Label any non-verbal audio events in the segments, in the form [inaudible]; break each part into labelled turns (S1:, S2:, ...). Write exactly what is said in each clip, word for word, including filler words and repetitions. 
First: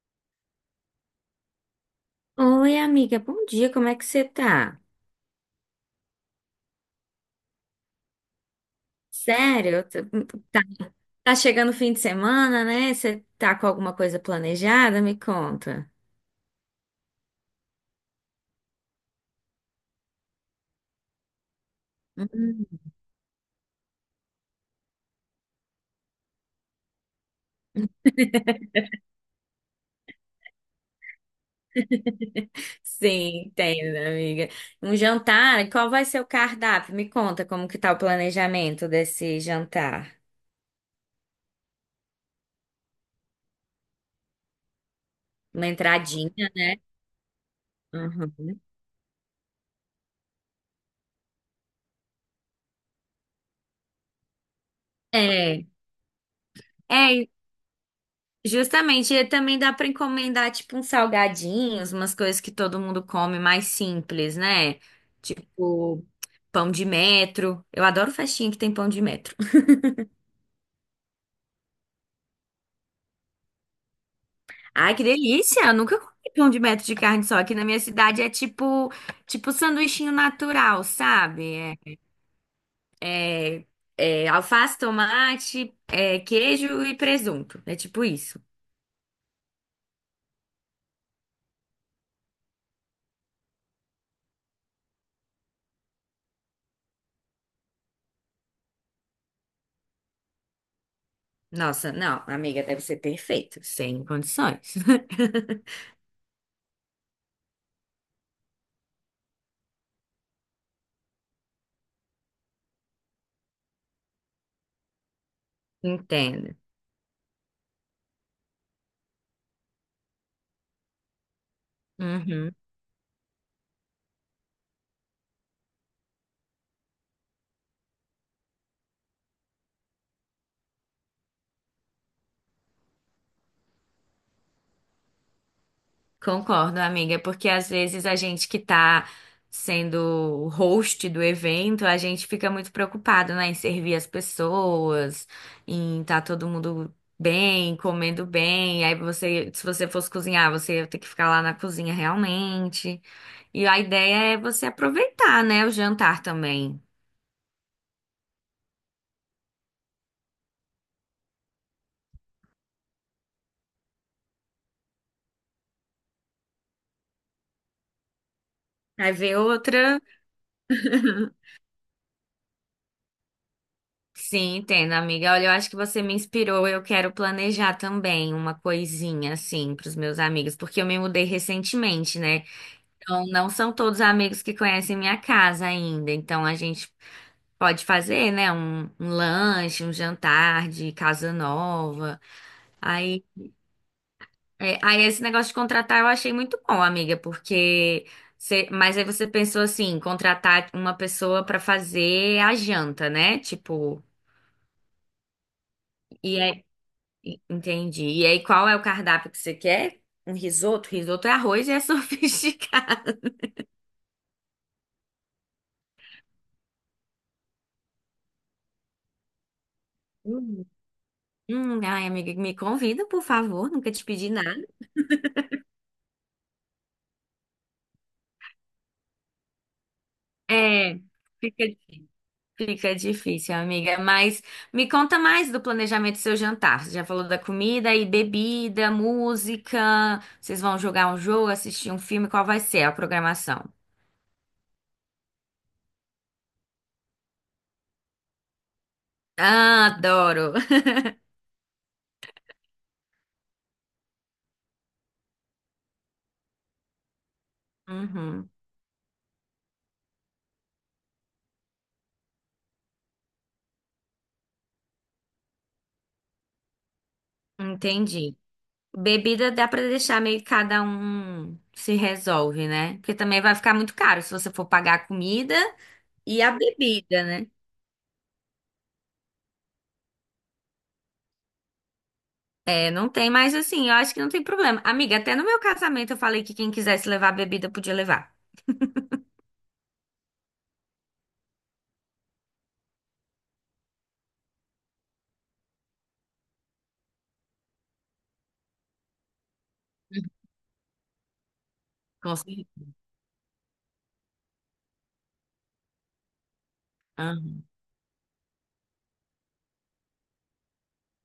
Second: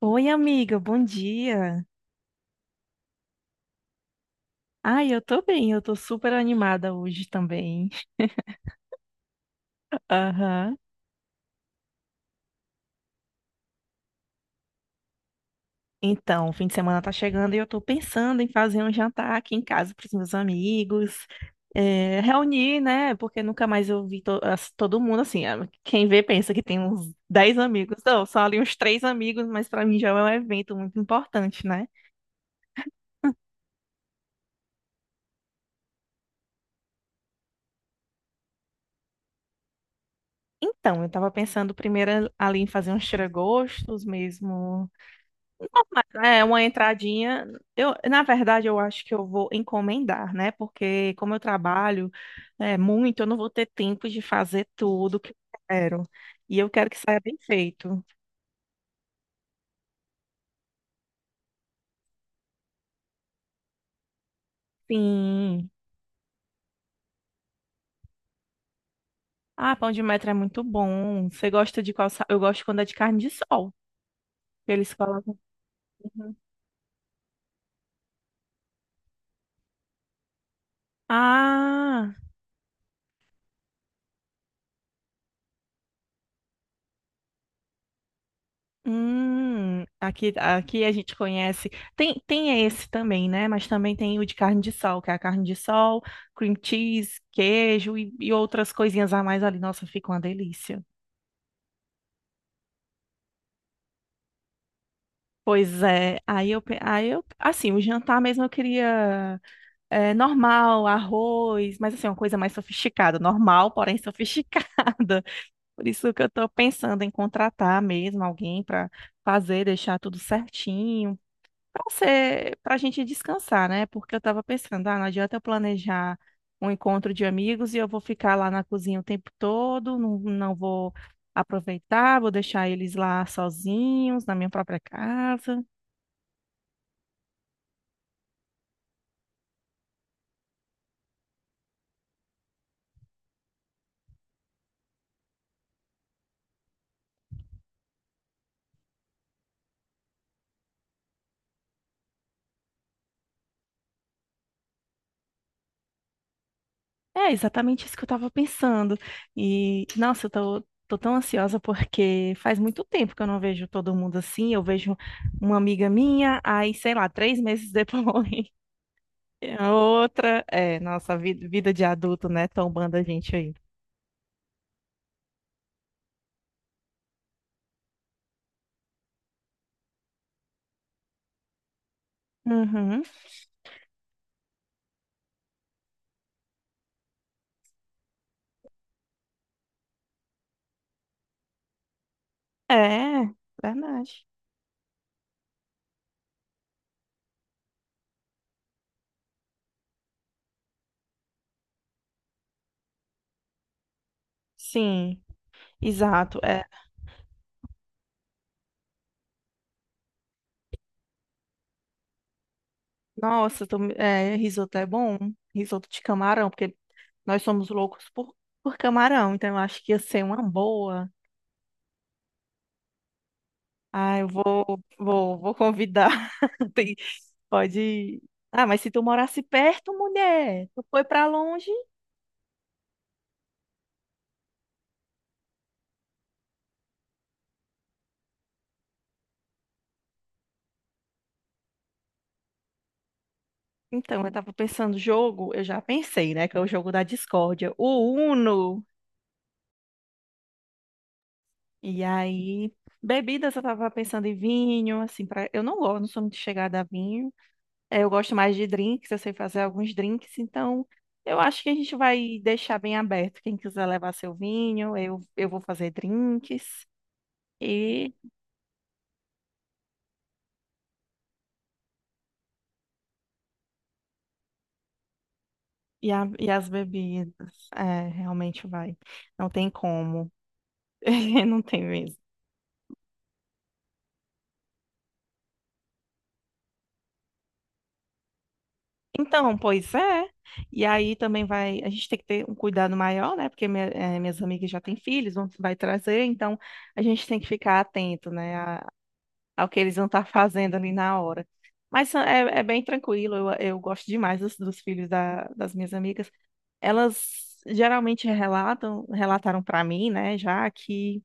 S1: Oi, amiga, bom dia.
S2: Oi, amiga, bom dia, como é que você tá?
S1: Ai, eu tô bem, eu tô super animada hoje também.
S2: Sério? eu tô- Tá,
S1: Aham.
S2: tá chegando o fim de semana, né? Você tá com alguma coisa planejada? Me conta.
S1: Então, o fim de semana tá chegando e eu tô pensando em fazer um jantar aqui em casa pros meus amigos, é,
S2: Hum.
S1: reunir, né? Porque nunca mais eu vi to- as- todo mundo assim. ah, Quem vê pensa que tem uns dez amigos. Não, são ali uns três amigos, mas pra mim já é um evento muito importante, né?
S2: Sim, entendo, amiga. Um jantar? e Qual vai ser o cardápio? Me conta como que tá o planejamento desse jantar.
S1: Então, eu tava pensando primeiro ali em fazer uns tiragostos mesmo.
S2: Uma
S1: Mas,
S2: entradinha,
S1: É uma
S2: né?
S1: entradinha. Eu, na
S2: Uhum.
S1: verdade, eu acho que eu vou encomendar, né? Porque como eu trabalho é, muito, eu não vou ter tempo de fazer tudo que eu
S2: É,
S1: quero. E eu quero que saia
S2: é,
S1: bem feito.
S2: Justamente, e também dá pra encomendar tipo uns salgadinhos, umas coisas que todo mundo come mais simples, né?
S1: Sim.
S2: Tipo pão de metro. Eu adoro festinha que tem pão de metro.
S1: Ah, pão de metro é muito bom. Você gosta de qual? sa- Eu gosto quando é de carne de sol que eles
S2: Ai, que
S1: colocam.
S2: delícia! Eu nunca comi pão de metro de carne só. Aqui na minha cidade é tipo tipo sanduichinho natural, sabe?
S1: Ah,
S2: É, é, é alface, tomate, é, queijo e presunto. É tipo isso.
S1: hum, aqui, aqui a gente conhece. Tem, tem esse também, né? Mas também tem o de carne de sol, que é a carne de sol, cream cheese, queijo e, e outras coisinhas a mais ali. Nossa, fica uma delícia.
S2: Nossa, não, amiga, deve ser perfeito, sem condições. [laughs]
S1: Pois é, aí eu, pe- aí eu, assim, o jantar mesmo eu queria é, normal, arroz, mas assim, uma coisa mais sofisticada, normal, porém sofisticada. [laughs] Por isso que eu tô
S2: Entendo.
S1: pensando em contratar mesmo alguém para fazer, deixar tudo certinho. Pra
S2: Uhum.
S1: ser, pra gente descansar, né? Porque eu tava pensando, ah, não adianta eu planejar um encontro de amigos e eu vou ficar lá na cozinha o tempo todo, não, não vou aproveitar, vou deixar eles lá sozinhos, na minha própria casa.
S2: Concordo, amiga, é porque às vezes a gente que tá sendo o host do evento, a gente fica muito preocupado, né, em servir as pessoas, em tá todo mundo bem, comendo bem. Aí você, se você fosse cozinhar, você ia ter que ficar lá na cozinha realmente. E a ideia é você aproveitar, né, o jantar também.
S1: É exatamente isso que eu tava pensando. E nossa, eu tô, tô tão ansiosa porque faz muito tempo que eu não vejo todo mundo assim. Eu vejo uma amiga minha, aí, sei lá, três meses depois. [laughs]
S2: Aí ver
S1: A
S2: outra.
S1: outra, é, nossa,
S2: [laughs]
S1: vida, vida de adulto, né? Tombando a gente aí.
S2: Sim, entendo, amiga. Olha, eu acho que você me inspirou. Eu quero planejar também uma coisinha assim para os meus amigos, porque eu me mudei recentemente, né?
S1: Uhum.
S2: Então, não são todos amigos que conhecem minha casa ainda. Então, a gente pode fazer, né? Um, um lanche, um jantar de casa nova. Aí,
S1: É, verdade.
S2: é, aí esse negócio de contratar eu achei muito bom, amiga, porque você- mas aí você pensou assim, contratar uma pessoa para fazer a janta, né? Tipo.
S1: Sim,
S2: e
S1: exato. É.
S2: En- Entendi. E aí, qual é o cardápio que você quer? Um risoto? Risoto é arroz e é [laughs] sofisticado.
S1: Nossa, tô me- é, risoto é bom. Risoto de camarão, porque nós somos loucos por, por camarão, então eu acho que ia ser uma
S2: Hum,
S1: boa.
S2: Hum, ai, amiga, me convida, por favor. Nunca te
S1: Ah, eu
S2: pedi nada.
S1: vou, vou, vou convidar. [laughs] Tem- pode. Ah, mas se tu morasse perto, mulher, tu
S2: É,
S1: foi pra
S2: fica,
S1: longe?
S2: fica difícil, amiga. Mas me conta mais do planejamento do seu jantar. Você já falou da comida e bebida, música. Vocês vão jogar um jogo, assistir um filme? Qual vai ser a programação?
S1: Então, eu tava pensando, jogo, eu já pensei, né? Que é o jogo da discórdia. O Uno.
S2: Ah, adoro. [laughs]
S1: E aí, bebidas, eu tava pensando em vinho, assim, para eu não gosto, não sou muito chegada a vinho. É, eu gosto
S2: Uhum,
S1: mais de drinks, eu sei fazer alguns drinks, então eu acho que a gente vai deixar bem aberto. Quem quiser levar seu vinho, eu, eu vou fazer drinks e,
S2: entendi. Bebida dá pra deixar meio que cada um se resolve, né? Porque também vai ficar muito caro se você for pagar a comida
S1: e, a-
S2: e
S1: e
S2: a
S1: as
S2: bebida, né?
S1: bebidas. É, realmente vai. Não tem como. [laughs] Não tem mesmo.
S2: É, não tem mais assim, eu acho que não tem problema. Amiga, até no meu casamento eu falei que quem quisesse levar bebida podia levar.
S1: Então, pois é. E aí também vai, a gente tem que ter um cuidado maior, né? Porque minha- eh, minhas amigas já têm filhos, vão, vai trazer, então a gente tem que ficar atento, né? A- ao que eles vão estar
S2: [laughs]
S1: fazendo ali na hora. Mas
S2: Com
S1: é, é bem
S2: certeza.
S1: tranquilo, eu, eu gosto demais dos, dos filhos da- das minhas amigas. Elas
S2: Aham.
S1: geralmente relatam, relataram para mim, né, já que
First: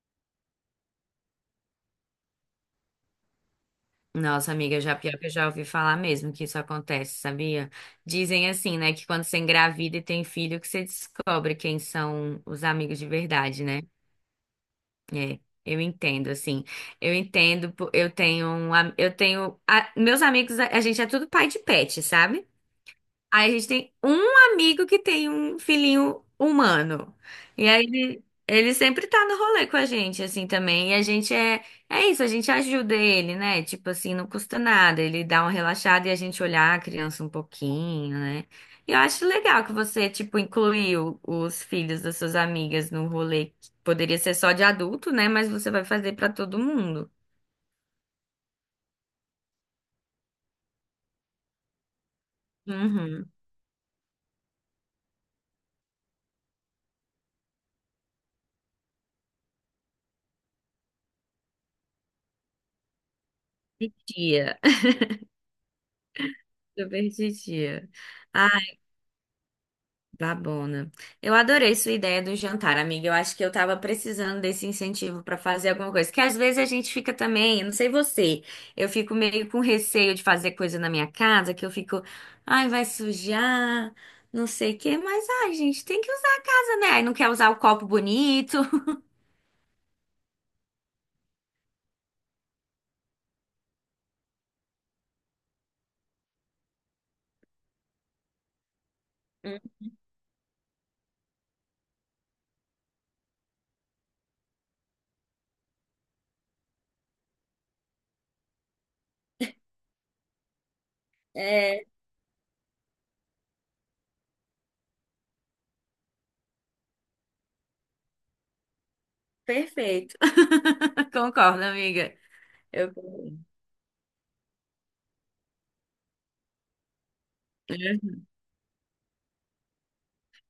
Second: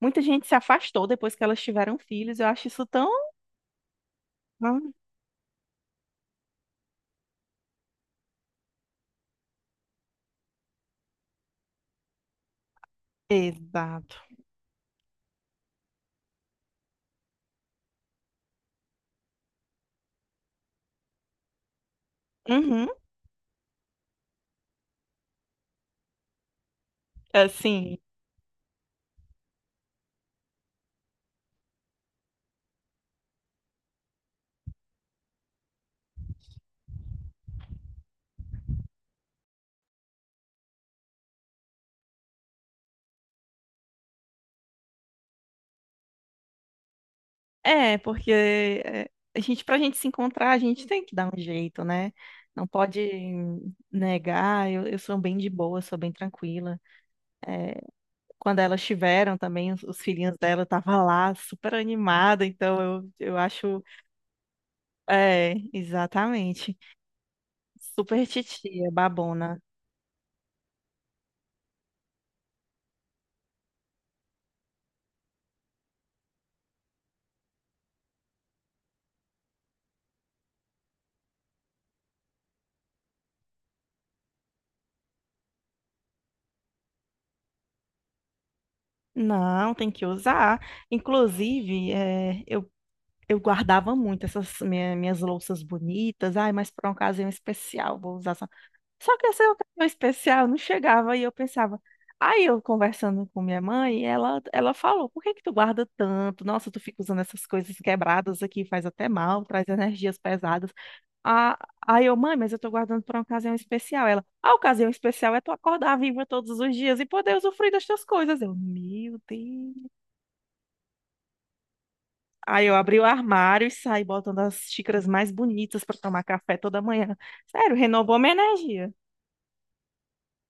S1: muita gente se afastou depois que elas tiveram filhos. Eu acho isso tão.
S2: Nossa,
S1: Ah,
S2: amiga, já pior que eu já ouvi falar mesmo que isso acontece, sabia? Dizem assim, né, que quando você engravida e tem filho, que você descobre quem são os amigos de verdade, né?
S1: exato.
S2: É, eu entendo, assim. Eu entendo, po- eu tenho um, am- eu tenho, a- meus amigos, a, a gente é tudo pai de pet, sabe?
S1: Uhum,
S2: Aí a gente tem um amigo que tem um filhinho humano. E aí
S1: assim.
S2: ele, ele sempre tá no rolê com a gente, assim, também. E a gente é, é isso, a gente ajuda ele, né? Tipo assim, não custa nada. Ele dá uma relaxada e a gente olhar a criança um pouquinho, né? E eu acho legal que você, tipo, incluiu os filhos das suas amigas no rolê. Que Poderia ser só de adulto, né? Mas você vai fazer pra todo mundo.
S1: É, porque é, a gente, pra gente se encontrar, a gente tem que dar um jeito, né? Não pode
S2: Uhum.
S1: negar. Eu, eu sou bem de boa, sou bem tranquila. Quando elas tiveram também, os, os filhinhos dela eu tava lá, super animada. Então eu, eu acho.
S2: Titia.
S1: É,
S2: [laughs]
S1: exatamente.
S2: Super titia.
S1: Super titia, babona.
S2: Babona. Eu adorei sua ideia do jantar, amiga. Eu acho que eu tava precisando desse incentivo pra fazer alguma coisa. Que às vezes a gente fica também, eu não sei você, eu fico meio com receio de fazer coisa na minha casa, que eu fico, ai, vai sujar, não sei o quê, mas ai, gente, tem que usar a casa, né? Aí não quer usar o copo bonito.
S1: Não, tem que usar. Inclusive, é, eu, eu guardava muito essas minha- minhas louças bonitas. Ai, mas para uma ocasião especial, vou usar. Só que essa ocasião
S2: [laughs]
S1: especial não chegava e eu pensava. Aí eu conversando com minha mãe, ela, ela falou: por que que tu guarda tanto? Nossa, tu fica usando essas coisas quebradas aqui, faz até mal, traz energias pesadas. Ah,
S2: É,
S1: aí eu, mãe, mas eu tô guardando pra uma ocasião especial. Ela, a ocasião especial é tu acordar viva todos os dias e poder usufruir das tuas coisas. Eu, meu Deus.
S2: perfeito. [laughs] Concordo, amiga.
S1: Aí eu
S2: Eu
S1: abri o
S2: concordo.
S1: armário e saí botando as xícaras mais bonitas pra tomar café toda manhã. Sério, renovou minha energia.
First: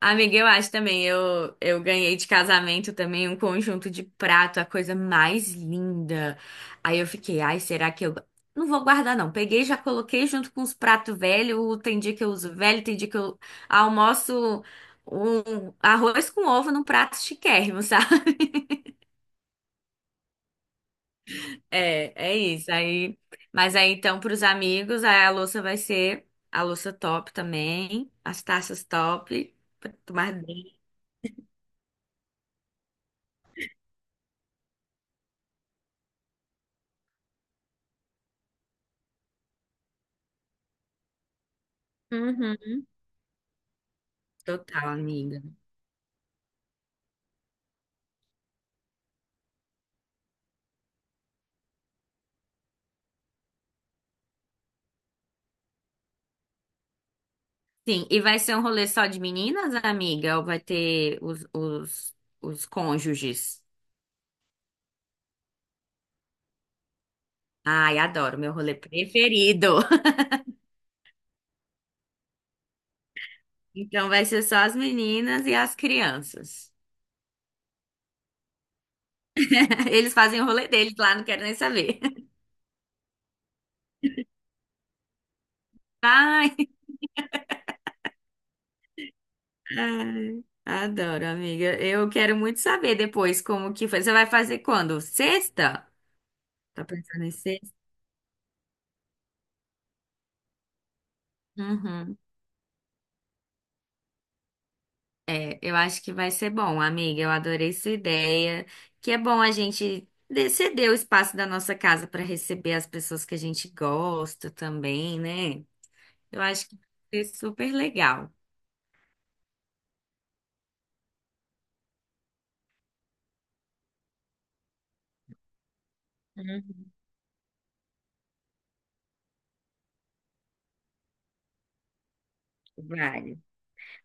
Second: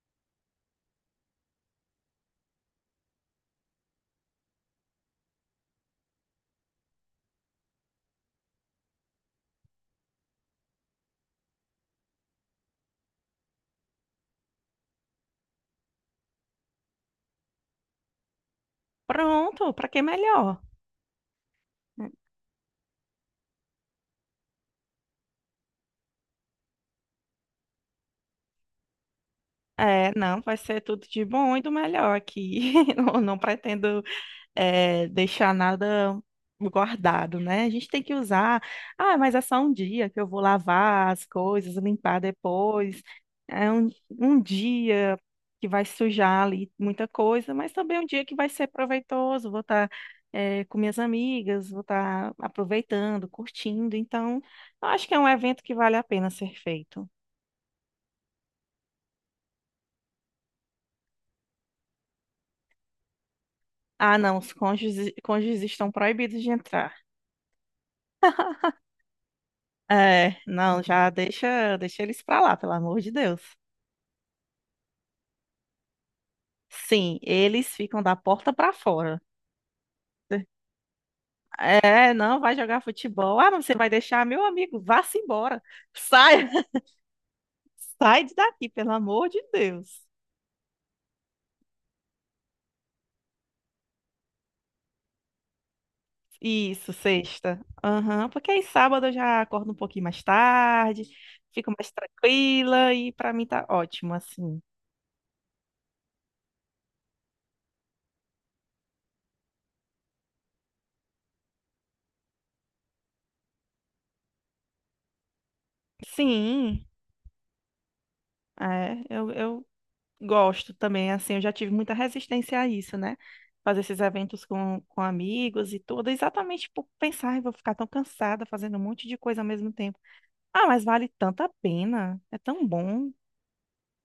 S2: Amiga, eu acho também. Eu, eu ganhei de casamento também um conjunto de prato, a coisa mais linda. Aí eu fiquei, ai, será que eu. Não vou guardar, não. Peguei, já coloquei junto com os pratos velhos. Tem dia que eu uso velho, tem dia que eu almoço um arroz com ovo num prato chiquérrimo, [laughs] sabe?
S1: Pronto, pra que melhor?
S2: É, é isso. Aí, mas aí então, para os amigos, aí a louça vai ser a louça top também, as taças top, pra
S1: É,
S2: tomar
S1: não, vai
S2: bem.
S1: ser tudo de bom e do melhor aqui. [laughs] Não, não pretendo, é, deixar nada guardado, né? A gente tem que usar. Ah, mas é só um dia que eu vou lavar as coisas, limpar
S2: Uhum.
S1: depois. É um, um
S2: Total,
S1: dia
S2: amiga.
S1: que vai sujar ali muita coisa, mas também um dia que vai ser proveitoso. Vou estar, com minhas amigas, vou estar aproveitando, curtindo. Então, eu acho que é um evento que vale a pena ser feito.
S2: Sim, e vai ser um rolê só de meninas, amiga? Ou vai ter os, os, os cônjuges?
S1: Ah, não, os cônjuges, cônjuges estão proibidos de entrar.
S2: Ai, adoro, meu rolê preferido. [laughs]
S1: É, não, já deixa, deixa eles pra lá, pelo amor de Deus.
S2: Então vai ser só as meninas e as crianças.
S1: Sim, eles ficam da porta pra fora.
S2: [laughs] Eles fazem o rolê deles lá, não quero nem saber.
S1: É,
S2: [laughs]
S1: não, vai jogar futebol. Ah, mas você vai deixar meu amigo, vá-se embora. Sai,
S2: Ai,
S1: [laughs] sai daqui, pelo amor de Deus.
S2: ai, adoro, amiga. Eu quero muito saber depois como que foi. Você vai fazer quando? Sexta? Tá
S1: Isso,
S2: pensando em
S1: sexta.
S2: sexta?
S1: Aham, porque aí sábado eu já acordo um pouquinho mais tarde, fico mais
S2: Uhum.
S1: tranquila e pra mim tá ótimo, assim.
S2: É, eu acho que vai ser bom, amiga. Eu adorei sua ideia. Que é bom a gente de- ceder o espaço da nossa casa para receber as pessoas que a gente gosta também, né? Eu acho que
S1: Sim,
S2: vai ser super legal.
S1: é, eu, eu gosto também, assim, eu já tive muita resistência a isso, né? Fazer esses eventos com, com amigos e tudo, exatamente por pensar, "Ai, vou ficar tão cansada fazendo um monte de coisa ao mesmo tempo. Ah, mas vale tanta pena, é tão bom.
S2: Vale.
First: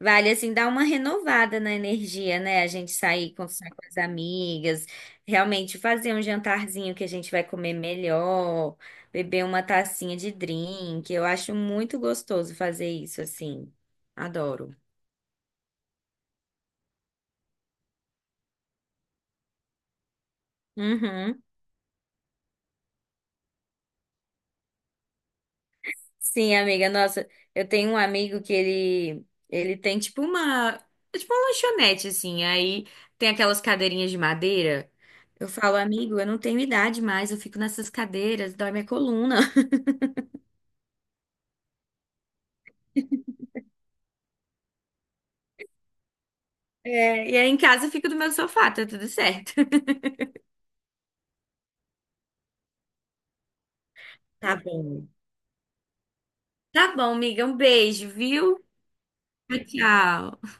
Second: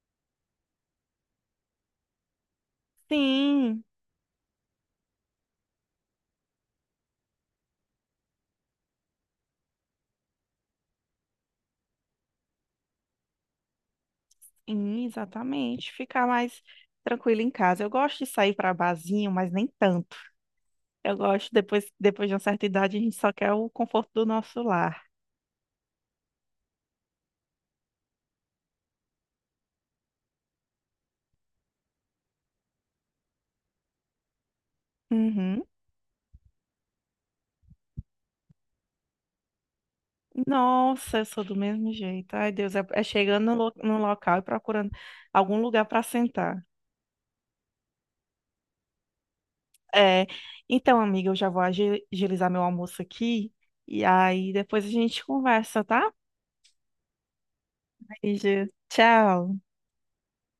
S2: Vale, assim, dar uma renovada na energia, né? A gente sair, conversar
S1: Sim,
S2: com as amigas, realmente fazer um jantarzinho que a gente vai comer melhor, beber uma tacinha de drink. Eu acho muito gostoso fazer isso, assim. Adoro.
S1: sim, exatamente, ficar mais tranquila em casa. Eu gosto de sair para barzinho, mas nem tanto. Eu
S2: Uhum.
S1: gosto, depois, depois de uma certa idade, a gente só quer o conforto do nosso lar.
S2: Sim, amiga, nossa, eu tenho um amigo que ele ele tem tipo uma, é tipo uma lanchonete assim, aí tem aquelas cadeirinhas de madeira. Eu
S1: Uhum.
S2: falo, amigo, eu não tenho idade mais, eu fico nessas cadeiras, dói minha coluna. [laughs]
S1: Nossa, eu sou do mesmo jeito. Ai, Deus, é, é chegando no, lo- no local e procurando algum lugar para sentar.
S2: É, e aí em casa eu fico no meu sofá, tá tudo certo.
S1: É, então, amiga, eu já vou agi- agilizar meu almoço aqui e aí
S2: Tá
S1: depois a
S2: bom.
S1: gente conversa, tá?
S2: Tá bom, amiga, um beijo, viu?
S1: Beijo. Tchau.
S2: Tchau. Tchau.